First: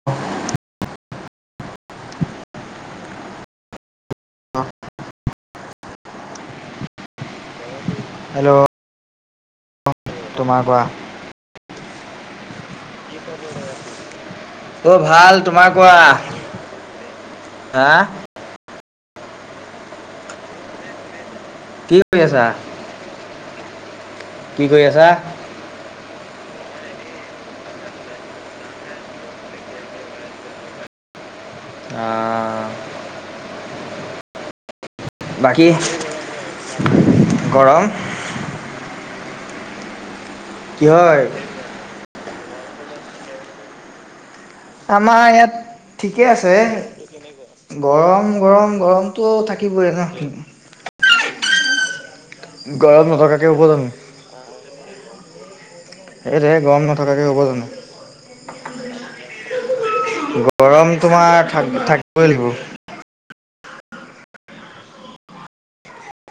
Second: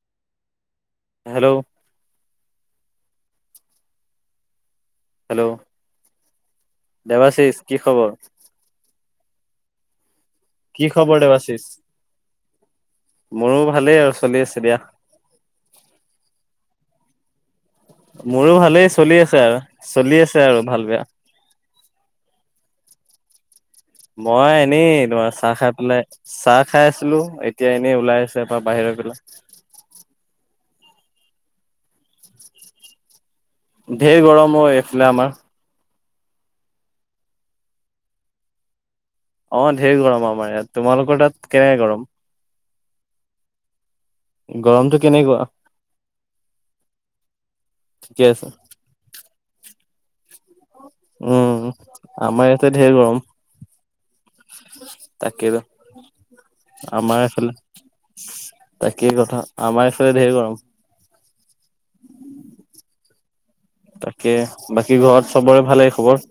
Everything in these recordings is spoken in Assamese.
[inaudible] হেল্ল [unintelligible] অ হেল্ল দেৱাশিষ কি খবৰ হেল্ল তোমাৰ কোৱা? কি খবৰ দেবাশিছ মোৰো ভালেই আৰু চলি আছে দিয়া। মোৰ ভাল তোমাৰ কোৱা হা মোৰো ভালেই চলি আছে আৰু চলি আছে আৰু ভাল বেয়া কি কৰি আছা? মই কি কৰি এনেই আছা? তোমাৰ চাহ খাই পেলাই চাহ খাই আছিলো এতিয়া এনেই ওলাই আহিছো এপাক বাহিৰৰ পিনে অ ঢেৰ গৰম অ এইফালে আমাৰ বাকী গৰম অ ঢেৰ গৰম আমাৰ ইয়াত কি হয়? তোমালোকৰ তাত কেনেকে গৰম গৰমটো আমাৰ কেনেকুৱা? ইয়াত ঠিকেই আছে ঠিকে গৰম আছে। গৰম গৰম অ থাকিবই ন উম আমাৰ ইয়াতে ঢেৰ গৰম নথকাকে হ'ব জানো? তাকেতো সেইটোহে গৰম নথকাকে হ'ব জানো তাকেই কথা আমাৰ এইফালে ধেৰ গৰম তোমাৰ থাক থাকিবই লাগিব [unintelligible] তাকে বাকী ঘৰত চবৰে ভালেই খবৰ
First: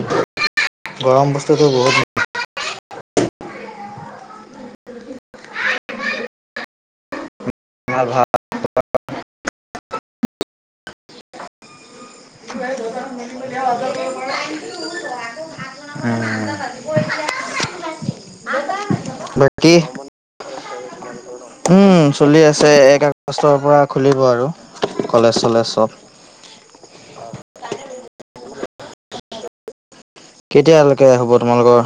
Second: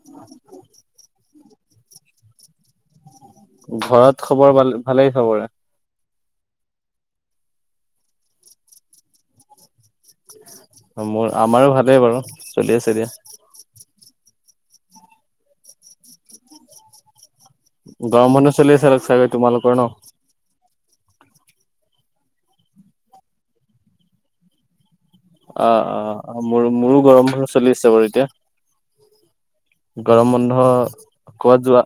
অ গৰম বস্তুটো বহুত ঘৰত খবৰ ভাল ভালেই চবৰে ভাল ভাল মোৰ আমাৰো ভালেই বাৰু চলি আছে দিয়া [unintelligible] অ গৰম বন্ধ চলি আছে চাগে তোমালোকৰ ন উম চলি আছে এক আগষ্টৰ পৰা খুলিব আৰু কলেজ অ চলেজ চব অ মোৰো মোৰো গৰম বন্ধ চলি আছে বাৰু এতিয়া গৰম বন্ধ কেতিয়ালৈকে হ'ব কবাত তোমালোকৰ? যোৱা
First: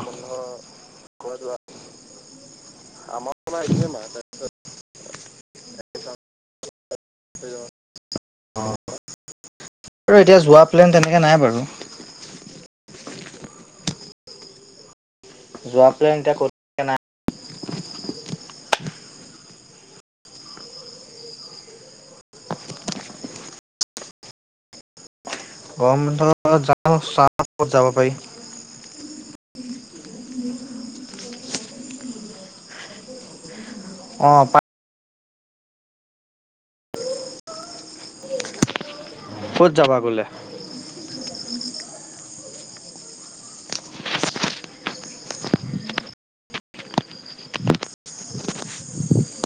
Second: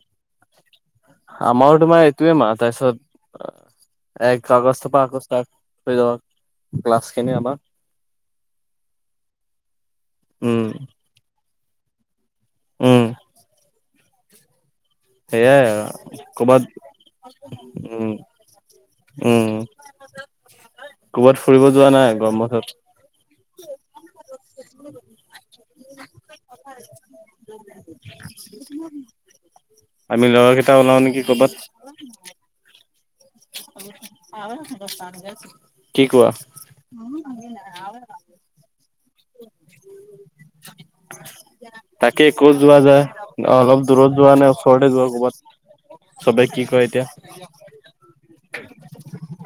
আমাৰ তোমাৰ এইটোয়ে মাহ তাৰপিছত এক কাগজ থোপা আকৌ ষ্টাৰ্ট হৈ যাব ক্লাছ খিনি আমাৰ অ আৰু এতিয়া উম যোৱা প্লেন তেনেকে নাই বাৰু উম সেয়াই যোৱা প্লেন আৰু এতিয়া ক'ত ক'ৰবাত নাই। উম উম ক'ৰবাত ফুৰিব যোৱা নাই গৰম বন্ধ পিছত গৰম বন্ধত যাও চাও কত যাব পাৰি আমি লৰা কেইটা ওলাও নেকি কৰবাত। অ পাৰি। [unintelligible] কি কোৱা। ক'ত যাবা গলে। [inaudible] তাকে একো যোৱা যায় অলপ দূৰত যোৱা নে ওচৰতে যোৱা ক'ৰবাত। চবে কি কয় এতিয়া।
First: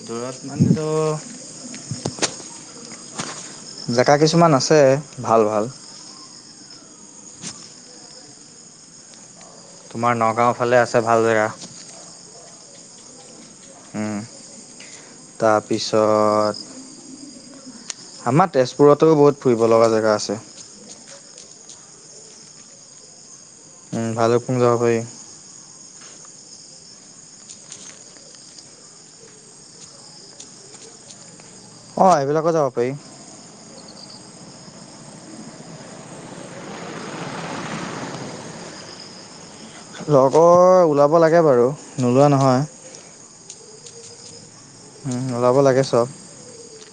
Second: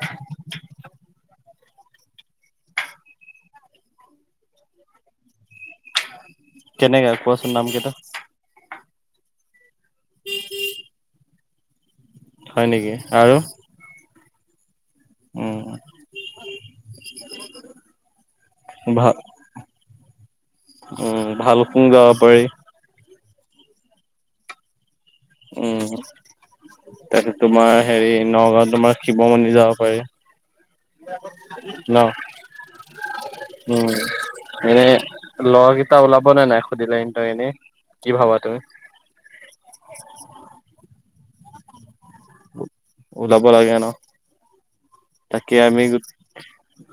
দূৰত মানে টো। জেগা কিছুমান আছে ভাল ভাল। কেনেকে কোৱাচোন নাম কেইটা। তোমাৰ নগাঁও ফালে আছে ভাল জেগা। হয় নেকি আৰু। উম উম তাৰপিছত। [unintelligible] আমাৰ তেজপুৰতো ভাল বহুত ফুৰিব লগা জেগা আছে। উম ভাল কুং যাব পাৰি। উম ভালকুং যাব পাৰি। উম তাৰপিছত তোমাৰ হেৰি নগাঁওত তোমাৰ শিৱ মন্দিৰ যাব পাৰি। ন। অ এইবিলাকো যাব পাৰি উম এনেই লৰাকেইটা ওলাবনে নাই সুধিলে সিহতক এনেই। কি ভাবা তুমি। লগৰ ওলাব লাগে বাৰু নোলোৱা নহয়। ওলাব লাগে ন উম, তাকে ওলাব লাগে আমি। চব।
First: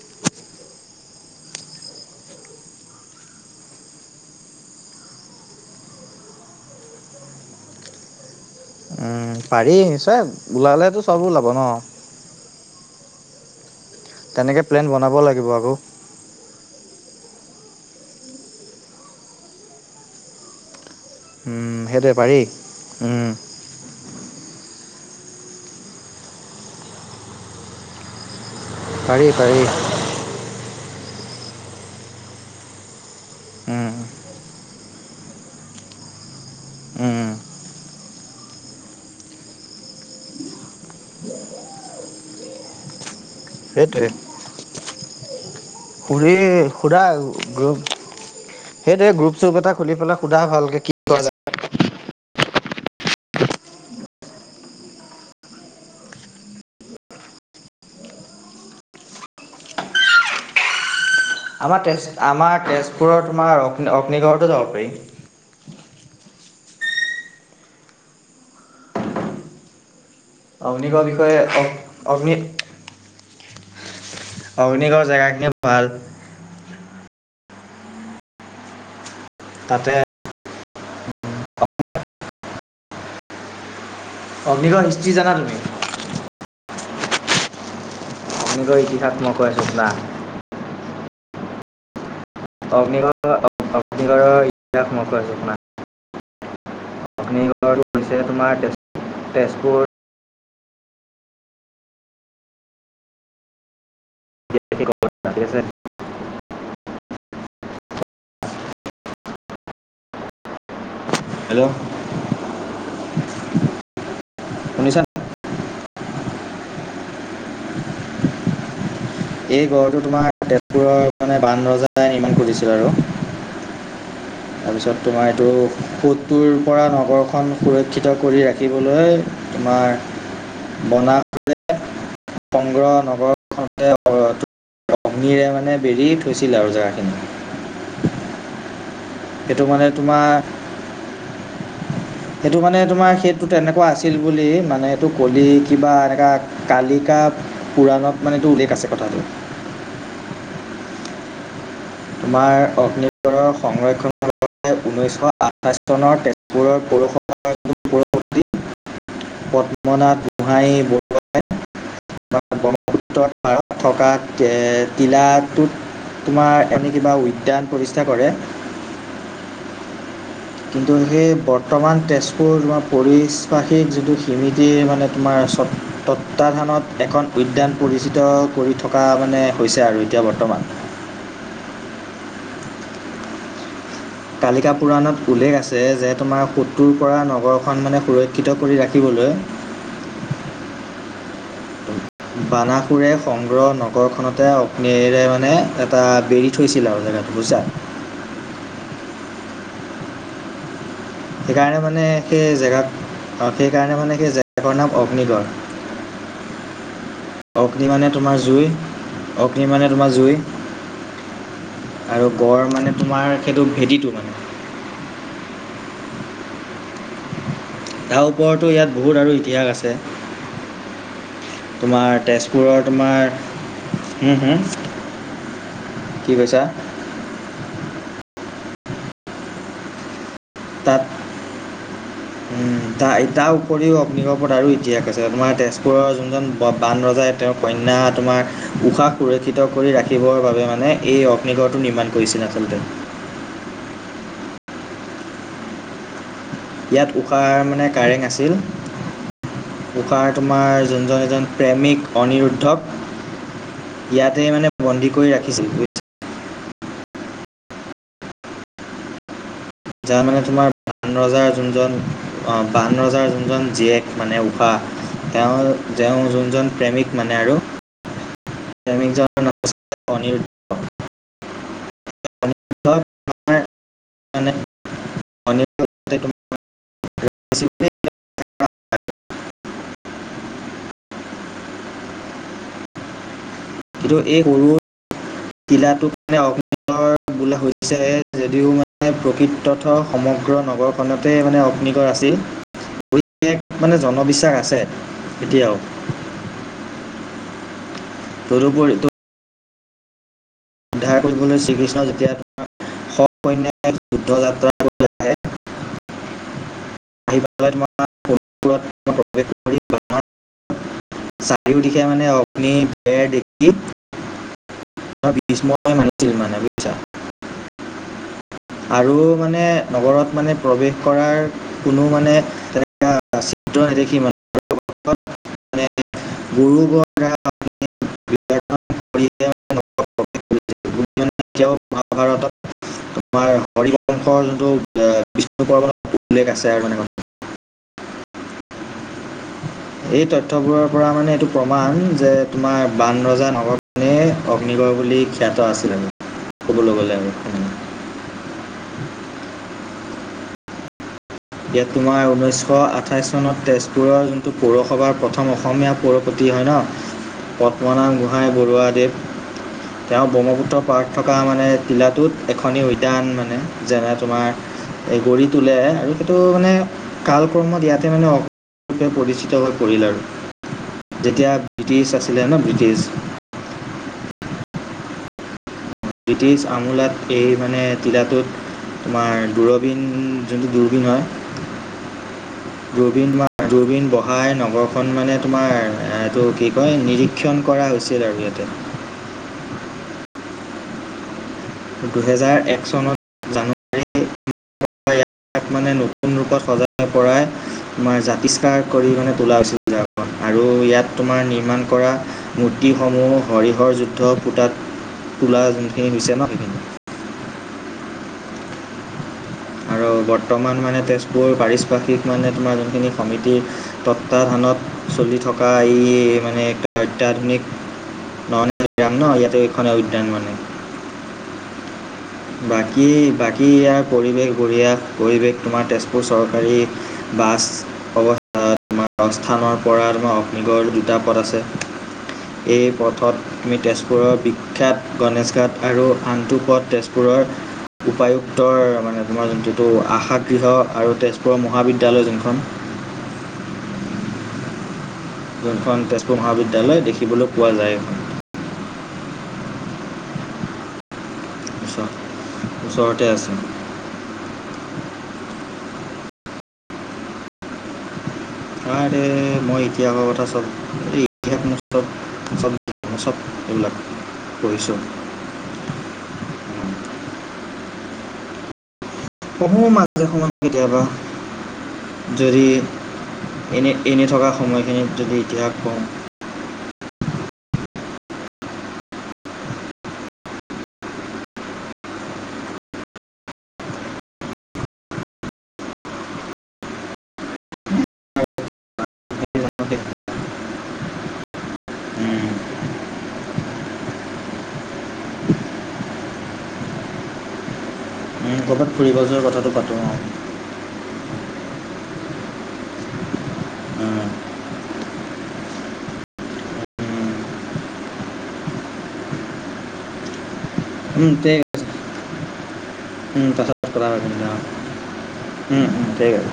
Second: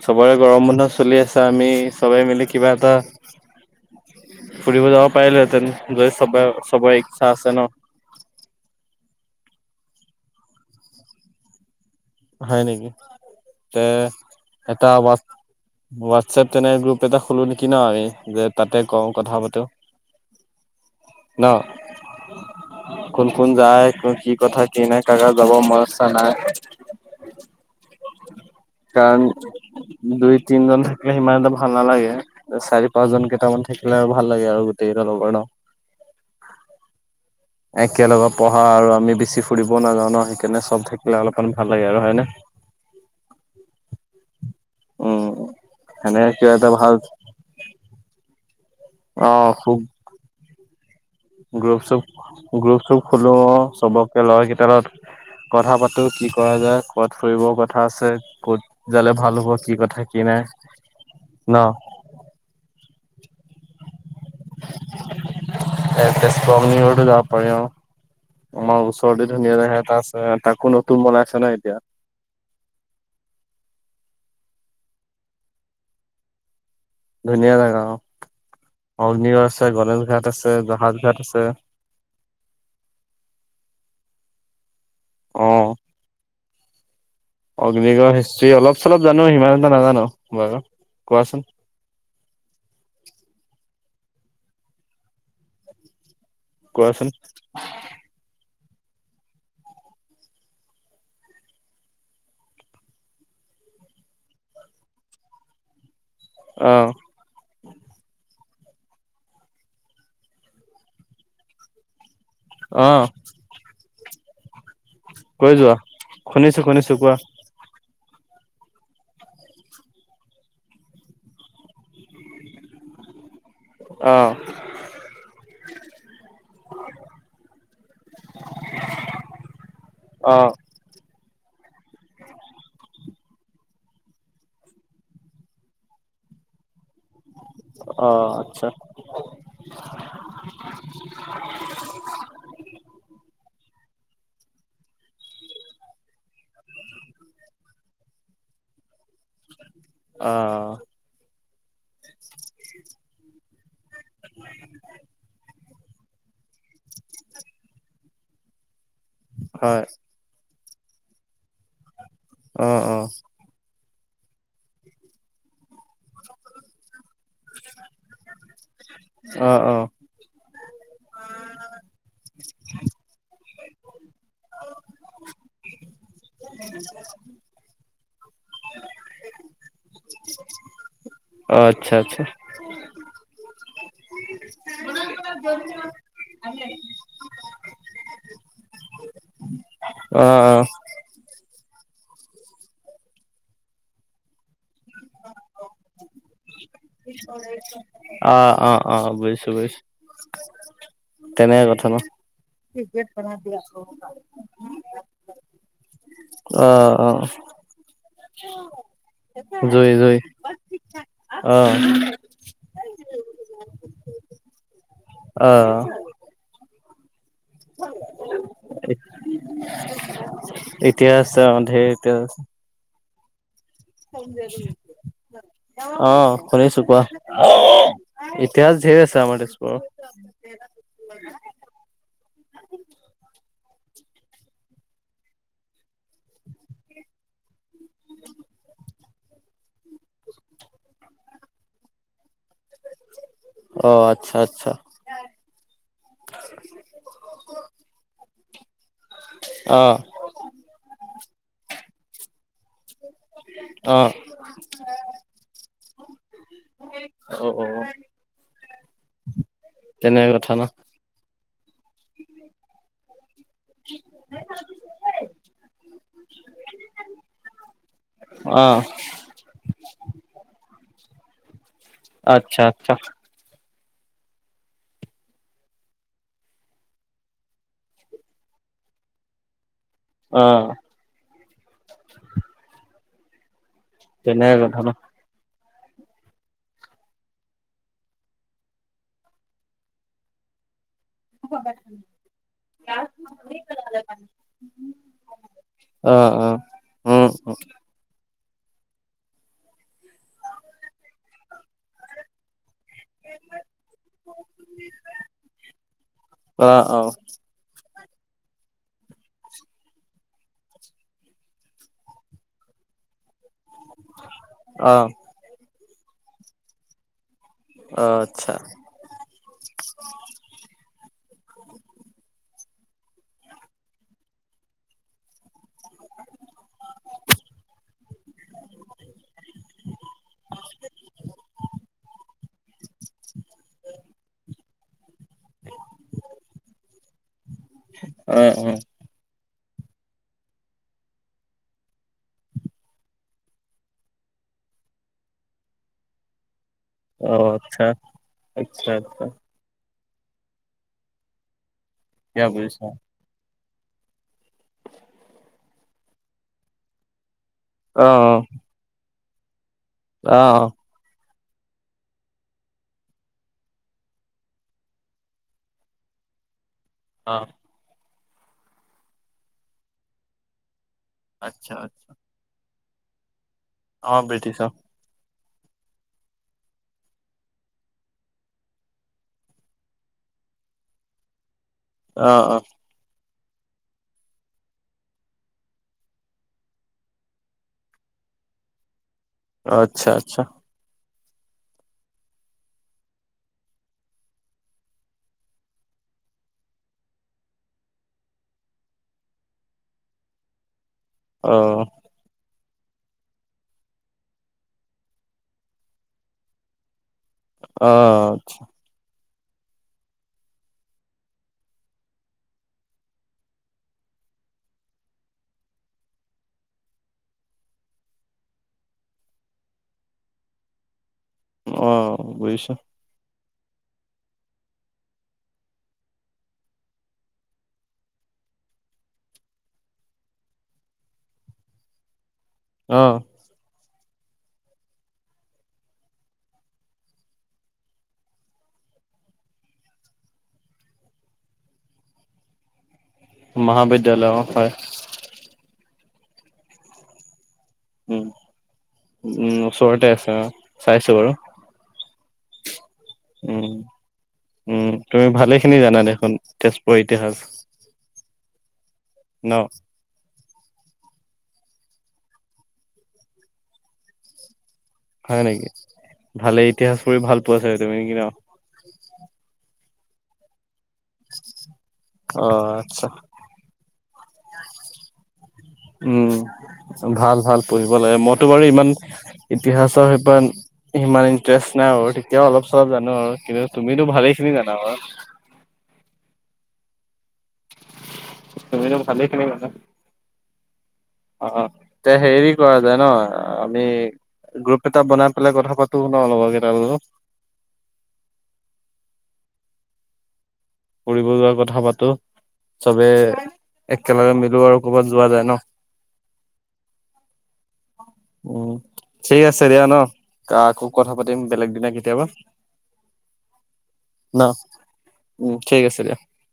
চবৰে গৰম বন্ধ চলি আছা আমি চবে মিলি কিবা এটা। ফুৰিব যাব পাৰিলেহেতেন যদি চব চবৰ ইচ্ছা আছে ন। উম পাৰিছে ওলালেতো চব ওলাব ন। হয় নেকি তে তেনেকে প্লেন এটা বনাব ৱাত লাগিব আকৌ। ৱাট। হোৱাটচএপ তেনে গ্ৰুপ এটা খোলো নেকি ন আমি যে তাতে কওঁ কথা পাতোঁ। ন উম, সেইটোৱে পাৰি কোন উম, কোন। যায় কি কথা কি নাই কাৰ কাৰ যাব মন ইচ্ছা নাই। কাৰণ। পাৰি পাৰি দুই তিনজন থাকিলে সিমান এটা ভাল নালাগে। চাৰি পাঁচজন কেইটামান উম, থাকিলে আৰু ভাল লাগে আৰু গোটেইকেইটা লগৰ ন। উম। একেলগে পঢ়া আৰু আমি বেছি ফুৰিব নাযাওঁ ন সেইকাৰণে চব থাকিলে অলপমান ভাল লাগে আৰু হয় নে। সেইটোৱে। উম সেনেকে সুুৰী কিবা এটা ভাল সুৰা গ্ৰ। সেইটোৱে অ গ্ৰুপ চুপ এটা খুব খুলি পেলাই সোধা ভালকে কি। কৰা যায় গ্ৰুপ চুপ গ্ৰুপ চুপ খোলো চবককে লৰা কেইটা লগত। কথা পাতো কি কৰা যায় ক'ত ফুৰিবৰ কথা আছে কত। জালে ভাল হোৱা কি কথা কি নাই। ন আমাৰ তেজ আমাৰ তেজপুৰত তোমাৰ অগ্নি অগ্নিগড়তো যাব পাৰিম। এ তেজপুৰ অগ্নিগড়টো যাব পাৰি অ আমাৰ ওচৰতে ধুনীয়া জেগা এটা আছে। অ তাকো অগ্নিগড়ৰ নতুন বনাই বিষয়ে আছে নাই এতিয়া। অগ- অগ্নি। অগ্নিগড় জেগাখিনি ভাল। ধুনীয়া জেগা অ'। অগ্নিগড় আছে, তাতে গণেশ ঘাট আছে জাহাজ ঘাট আছে। অগ্নিগড়ৰ হিষ্ট্ৰী জানা অ তুমি? অগ্নিগড়ৰ হিষ্ট্ৰী অলপ অগ্নিগড় চলপ ইতিহাস জানোঁ মই কৈ সিমান আছো এটা শুনা নাজানো বাৰু কোৱাচোন। অগ্নিদ [unintelligible] অগ্নিগড়ৰ ইতিহাস মই কৈ আছো শুনা। কোৱাচোন। আৰু হৈছে তোমাৰ তেজ-তেজপুৰ [unintelligible] অ'। হেল্ল'। অ'। শুনিছানে? কৈ যোৱা, শুনিছোঁ শুনিছোঁ কোৱা। এই গড়টো তোমাৰ তেজপুৰৰ মানে বান ৰজাই নিৰ্মাণ কৰিছিল আৰু। অ'। তাৰপিছত তোমাৰ এইটো সূতটোৰ পৰা নগৰখন সুৰক্ষিত কৰি ৰাখিবলৈ তোমাৰ অ'। বনা [unintelligible] সংগ্ৰহ নগৰ [unintelligible] অগ্নিৰে মানে বেৰি থৈছিল আৰু জেগাখিনি। অ', আচ্ছা। সেইটো মানে তোমাৰ [inaudible] সেইটো মানে তোমাৰ সেইটো তেনেকুৱা আছিল বুলি মানে এইটো ক'লি কিবা এনেকা কালিকা পুৰাণত মানে এইটো উল্লেখ আছে কথাটো। অ', অ'। তোমাৰ অগ্নিগড়ৰ সংৰক্ষণৰ কথা ঊনৈছশ আঠ ঠাইছ চনৰ তেজপুৰৰ পৌৰসভাৰ [unintelligible] পৌৰপতি হয় পদ্মনাথ গো গোহাঁই বৰুৱাই [unintelligible] অ অ ব্ৰহ্মপুত্ৰত পাৰত থকা তে-তিলাটোত তোমাৰ এনে কিবা উদ্যান প্ৰতিষ্ঠা কৰে। অ', অ'। কিন্তু সেই বৰ্তমান তেজপুৰ তোমাৰ পৰিশ্ৰাষিক যিটো সিমিতি মানে তোমাৰ চব তত্বাধানত এখন উদ্যান পৰিচিত কৰি থকা মানে হৈছে আৰু এতিয়া বৰ্তমান। অ', আচ্ছা আচ্ছা। [inaudible] কালিকা পুৰাণত উল্লেখ আছে যে তোমাৰ সোত্ৰুৰ পৰা নগৰখন মানে সুৰক্ষিত কৰি ৰাখিবলৈ অ', অ'। বানাসুৰে সংগ্ৰহ নগৰখনতে অগ্নিৰে মানে এটা বেৰি থৈছিল আৰু জেগাটো বুজিছা অ', অ', অ', বুজিছোঁ বুজিছোঁ। তেনে সেইকাৰণে কথা ন মানে সেই জেগা সেইকাৰণে মানে সেই জেগাকণৰ নাম অগ্নিগড় [unintelligible] অ', অ'। অগ্নি মানে তোমাৰ জুই, অগ্নি মানে তোমাৰ জুই। অ আৰু গঁড় মানে তোমাৰ সেইটো ভেটিটো মানে। অ'। তাৰ ওপৰতো ইয়াত বহুত আৰু ইতিহাস আছে এতিয়া আছে অ ধেৰ এতিয়া তোমাৰ আছে তেজ। পুৰৰ তোমাৰ। অ কি কৈছা শুনিছো কোৱা। ইতিহাস ধেৰ আছে আমাৰ তেজপুৰ। তাত। [unintelligible] উম তা তাৰ উপৰিও অগ্নি ওপৰত আৰু ইতিহাস আছে তোমাৰ তেজপুৰৰ যোনজন বান ৰজাই। তেওঁৰ কন্যা তোমাৰ উশাহ সুৰক্ষিত কৰি ৰাখিবৰ বাবে মানে এই অ। নিগড়টো নিৰ্মাণ কৰিছিল আচলতে। অ আচ্ছা আচ্ছা। ইয়াত উশাৰ মানে কাৰেং আছিল অ উকাৰ। তোমাৰ যোনজন এইজন প্ৰেমিক। অ অ অনিৰুদ্ধক ইয়াতে মানে বন্দী কৰি ৰাখিছিল। [inaudible] যাৰ কেনে মানে কথা ন। তোমাৰ বান ৰজাৰ যোনজন অ বান ৰজাৰ যোনজন। জীয়েক মানে ঊষা তেওঁৰ যোনজন প্ৰেমিক মানে আৰু। অ। প্ৰেমিক জন [inaudible] অনিৰো। আচ্ছা আচ্ছা। অনিৰুদ্ধ তোমাৰ [unintelligible] [inaudible] অঁ। কিন্তু এই তেনে হুৰু। [inaudible] কিলাটোক মানে অগ্নিগড় বোলা হৈছে যদিও মানে প্ৰকৃতথ সমগ্ৰ নগক। খনতে মানে অগ্নিগড় আছিল বুলি এই মানে জনবিশ্বাস আছে এতিয়াও। অ অ উম উম। তদুপৰি টো। উদ্ধাৰ কৰিবলৈ শ্ৰীকৃষ্ণ যেতিয়া। সসৈন্যে যুদ্ধ যাত্ৰা কৰিবলৈ অ অ। [unintelligible] চাৰিও দিশে মানে অগ্নি বেৰ দেখি। অ। [unintelligible] বুজিচা। অ আচ্ছা। আৰু মানে নগৰত মানে প্ৰৱেশ কৰাৰ কোনো মানে তেনেকা। [inaudible] দেখি [inaudible] [inaudible] [inaudible] গুৰু গৰ। [unintelligible] [inaudible] এতিয়াও মহাভাৰতত। [inaudible] আমাৰ হৰিবংশৰ টো বিষ্ণু পুৰাণত উল্লেখ আছে আৰু [inaudible] অয় অ। এই তথ্যবোৰৰ পৰা মানে এইটো প্ৰমাণ যে তোমাৰ বান ৰজা নগৰ নে। [inaudible] অগ্নিগড় বুলি খ্যাত আছিল আৰু। ক'বলৈ গ'লে আৰু অ আচ্ছা আচ্ছা আচ্ছা। ইয়াত তোমাৰ এতিয়া ঊনৈছশ বুজিছা। আঠাইছ চনত তেজ পুৰৰ যোনটো পৌৰসভাৰ প্ৰথম অসমীয়া পৌৰপতি হয় ন' পদ্মনাথ অ', গোহাঁই বৰুৱাদেৱ। তেওঁ অ', অ'। ব্ৰহ্মপুত্ৰৰ পাৰত থকা মানে টিলাটোত এখনি উদ্যান মানে যেনে তোমাৰ এই গঢ়ি তোলে আৰু সেইটো মানে অ', কাল ক্ৰমত ইয়াতে মানে অগ্নি ৰুপে পৰিচিত হৈ পৰিল আৰু। যেতিয়া আচ্ছা আচ্ছা ব্ৰিটিছ আছিলে ন' ব্ৰিটিছ অ' ব্ৰিটিছ অ'। ব্ৰিটিছ আমোলাত এই মানে তিলাটোত তোমাৰ দূৰবিন যোনটো দূৰবীন হয় অ', অ'। দূৰবিন তোমাৰ দুৰবিন বহাই নগৰখন মানে তোমাৰ এইটো কি কয় নিৰিক্ষ ক্ষন কৰা হৈছিল আৰু ইয়াতে। আচ্ছা, আচ্ছা। দুহেজাৰ এক চনত তাক মানে নতুন ৰূপত সজাই পৰাই তোমাৰ জাতিষ্কাৰ কৰি মানে তোলা হৈছিল [unintelligible] আৰু ইয়াত তোমাৰ অ', নিৰ্মাণ কৰা মূৰ্তিসমূহ হৰিহৰ যুদ্ধ পুতাত তোলা যোনখিনি হৈছে ন' সেইখিনি। অ'। আৰু বৰ্তমান মানে তেজপুৰ পাৰিশপাৰ্শ্বিক মানে তোমাৰ যোনখিনি সমিতি তত্বাৱাধানত চলি থকা এই মানে অত্যাধুনিক [unintelligible] ইয়াতে এইখনে উদ্যান মানে। অ' বুজিছোঁ। কি বাকী ইয়াৰ পৰিৱেশ বঢ়িয়া, পৰিৱেশ তোমাৰ তেজপুৰ চৰকাৰী বাছ [unintelligible] তোমাৰ অস্থানৰ পৰা তোমাৰ অগ্নিগড় দুটা পথ আছে। এই অ', পথত তুমি তেজপুৰৰ বিখ্যাত গণেশ ঘাট আৰু আনটো পথ তেজপুৰৰ উপায়ুক্তৰ মানে তোমাৰ যোনটোটো আশাগৃহ আৰু তেজপুৰৰ মহাবিদ্যালয় যোনখন মহাবিদ্যালয় অ' হয়। যোনখন তেজপুৰ মহাবিদ্যালয় দেখিবলৈ পোৱা যায়। এইখন উম। উম, ওচৰতে আছে অ' চাইছোঁ বাৰু। ওচ ওচৰতে আছে। উম, উম, তুমি ভালেখিনি জানা দেখোন, তেজপুৰৰ ইতিহাস। আৰে ন মই ইতিহাসৰ কথা চব, এই ইতিহাস মোৰ চব [unintelligible] চব এইবিলাক পঢ়িছোঁ। হয় নেকি, ভালে ইতিহাস পঢ়ি ভাল পোৱা চাগে তুমি নেকি ন'? পঢ়ো মাজে সময়ে কেতিয়াবা যদি অ', আচ্ছা। এনেই এনে থকা সময়খিনিত যদি ইতিহাস কম উম, ভাল ভাল পঢ়িব লাগে, মইতো বাৰু ইমান ইতিহাচৰ সিমান ইমান ইণ্টাৰেষ্ট নাই বাৰু, তেতিয়াও অলপ চলপ জানো আৰু কিন্তু তুমি ভালেইখিনি জানা বাৰু। তুমিতো ভালেইখিনি জানা। [inaudible] অ' তে, হেৰি কৰা যায় ন' আমি গ্ৰুপ এটা বনাই পেলাই কথা পাতো ন' লগৰ কেইটাৰ লগত। উম, ক'ৰবাত ফুৰিব যোৱাৰ কথাটো পাতোঁ অ'। ফুৰিব যোৱাৰ কথা পাতো, চবে একেলগে মিলো আৰু কৰ'বাত যোৱা যায় ন। উম, ঠিক আছে দিয়া ন কাকো উম ঠিক আছে। উম পাছত কথা পাতিম ন উম উম ঠিক আছে।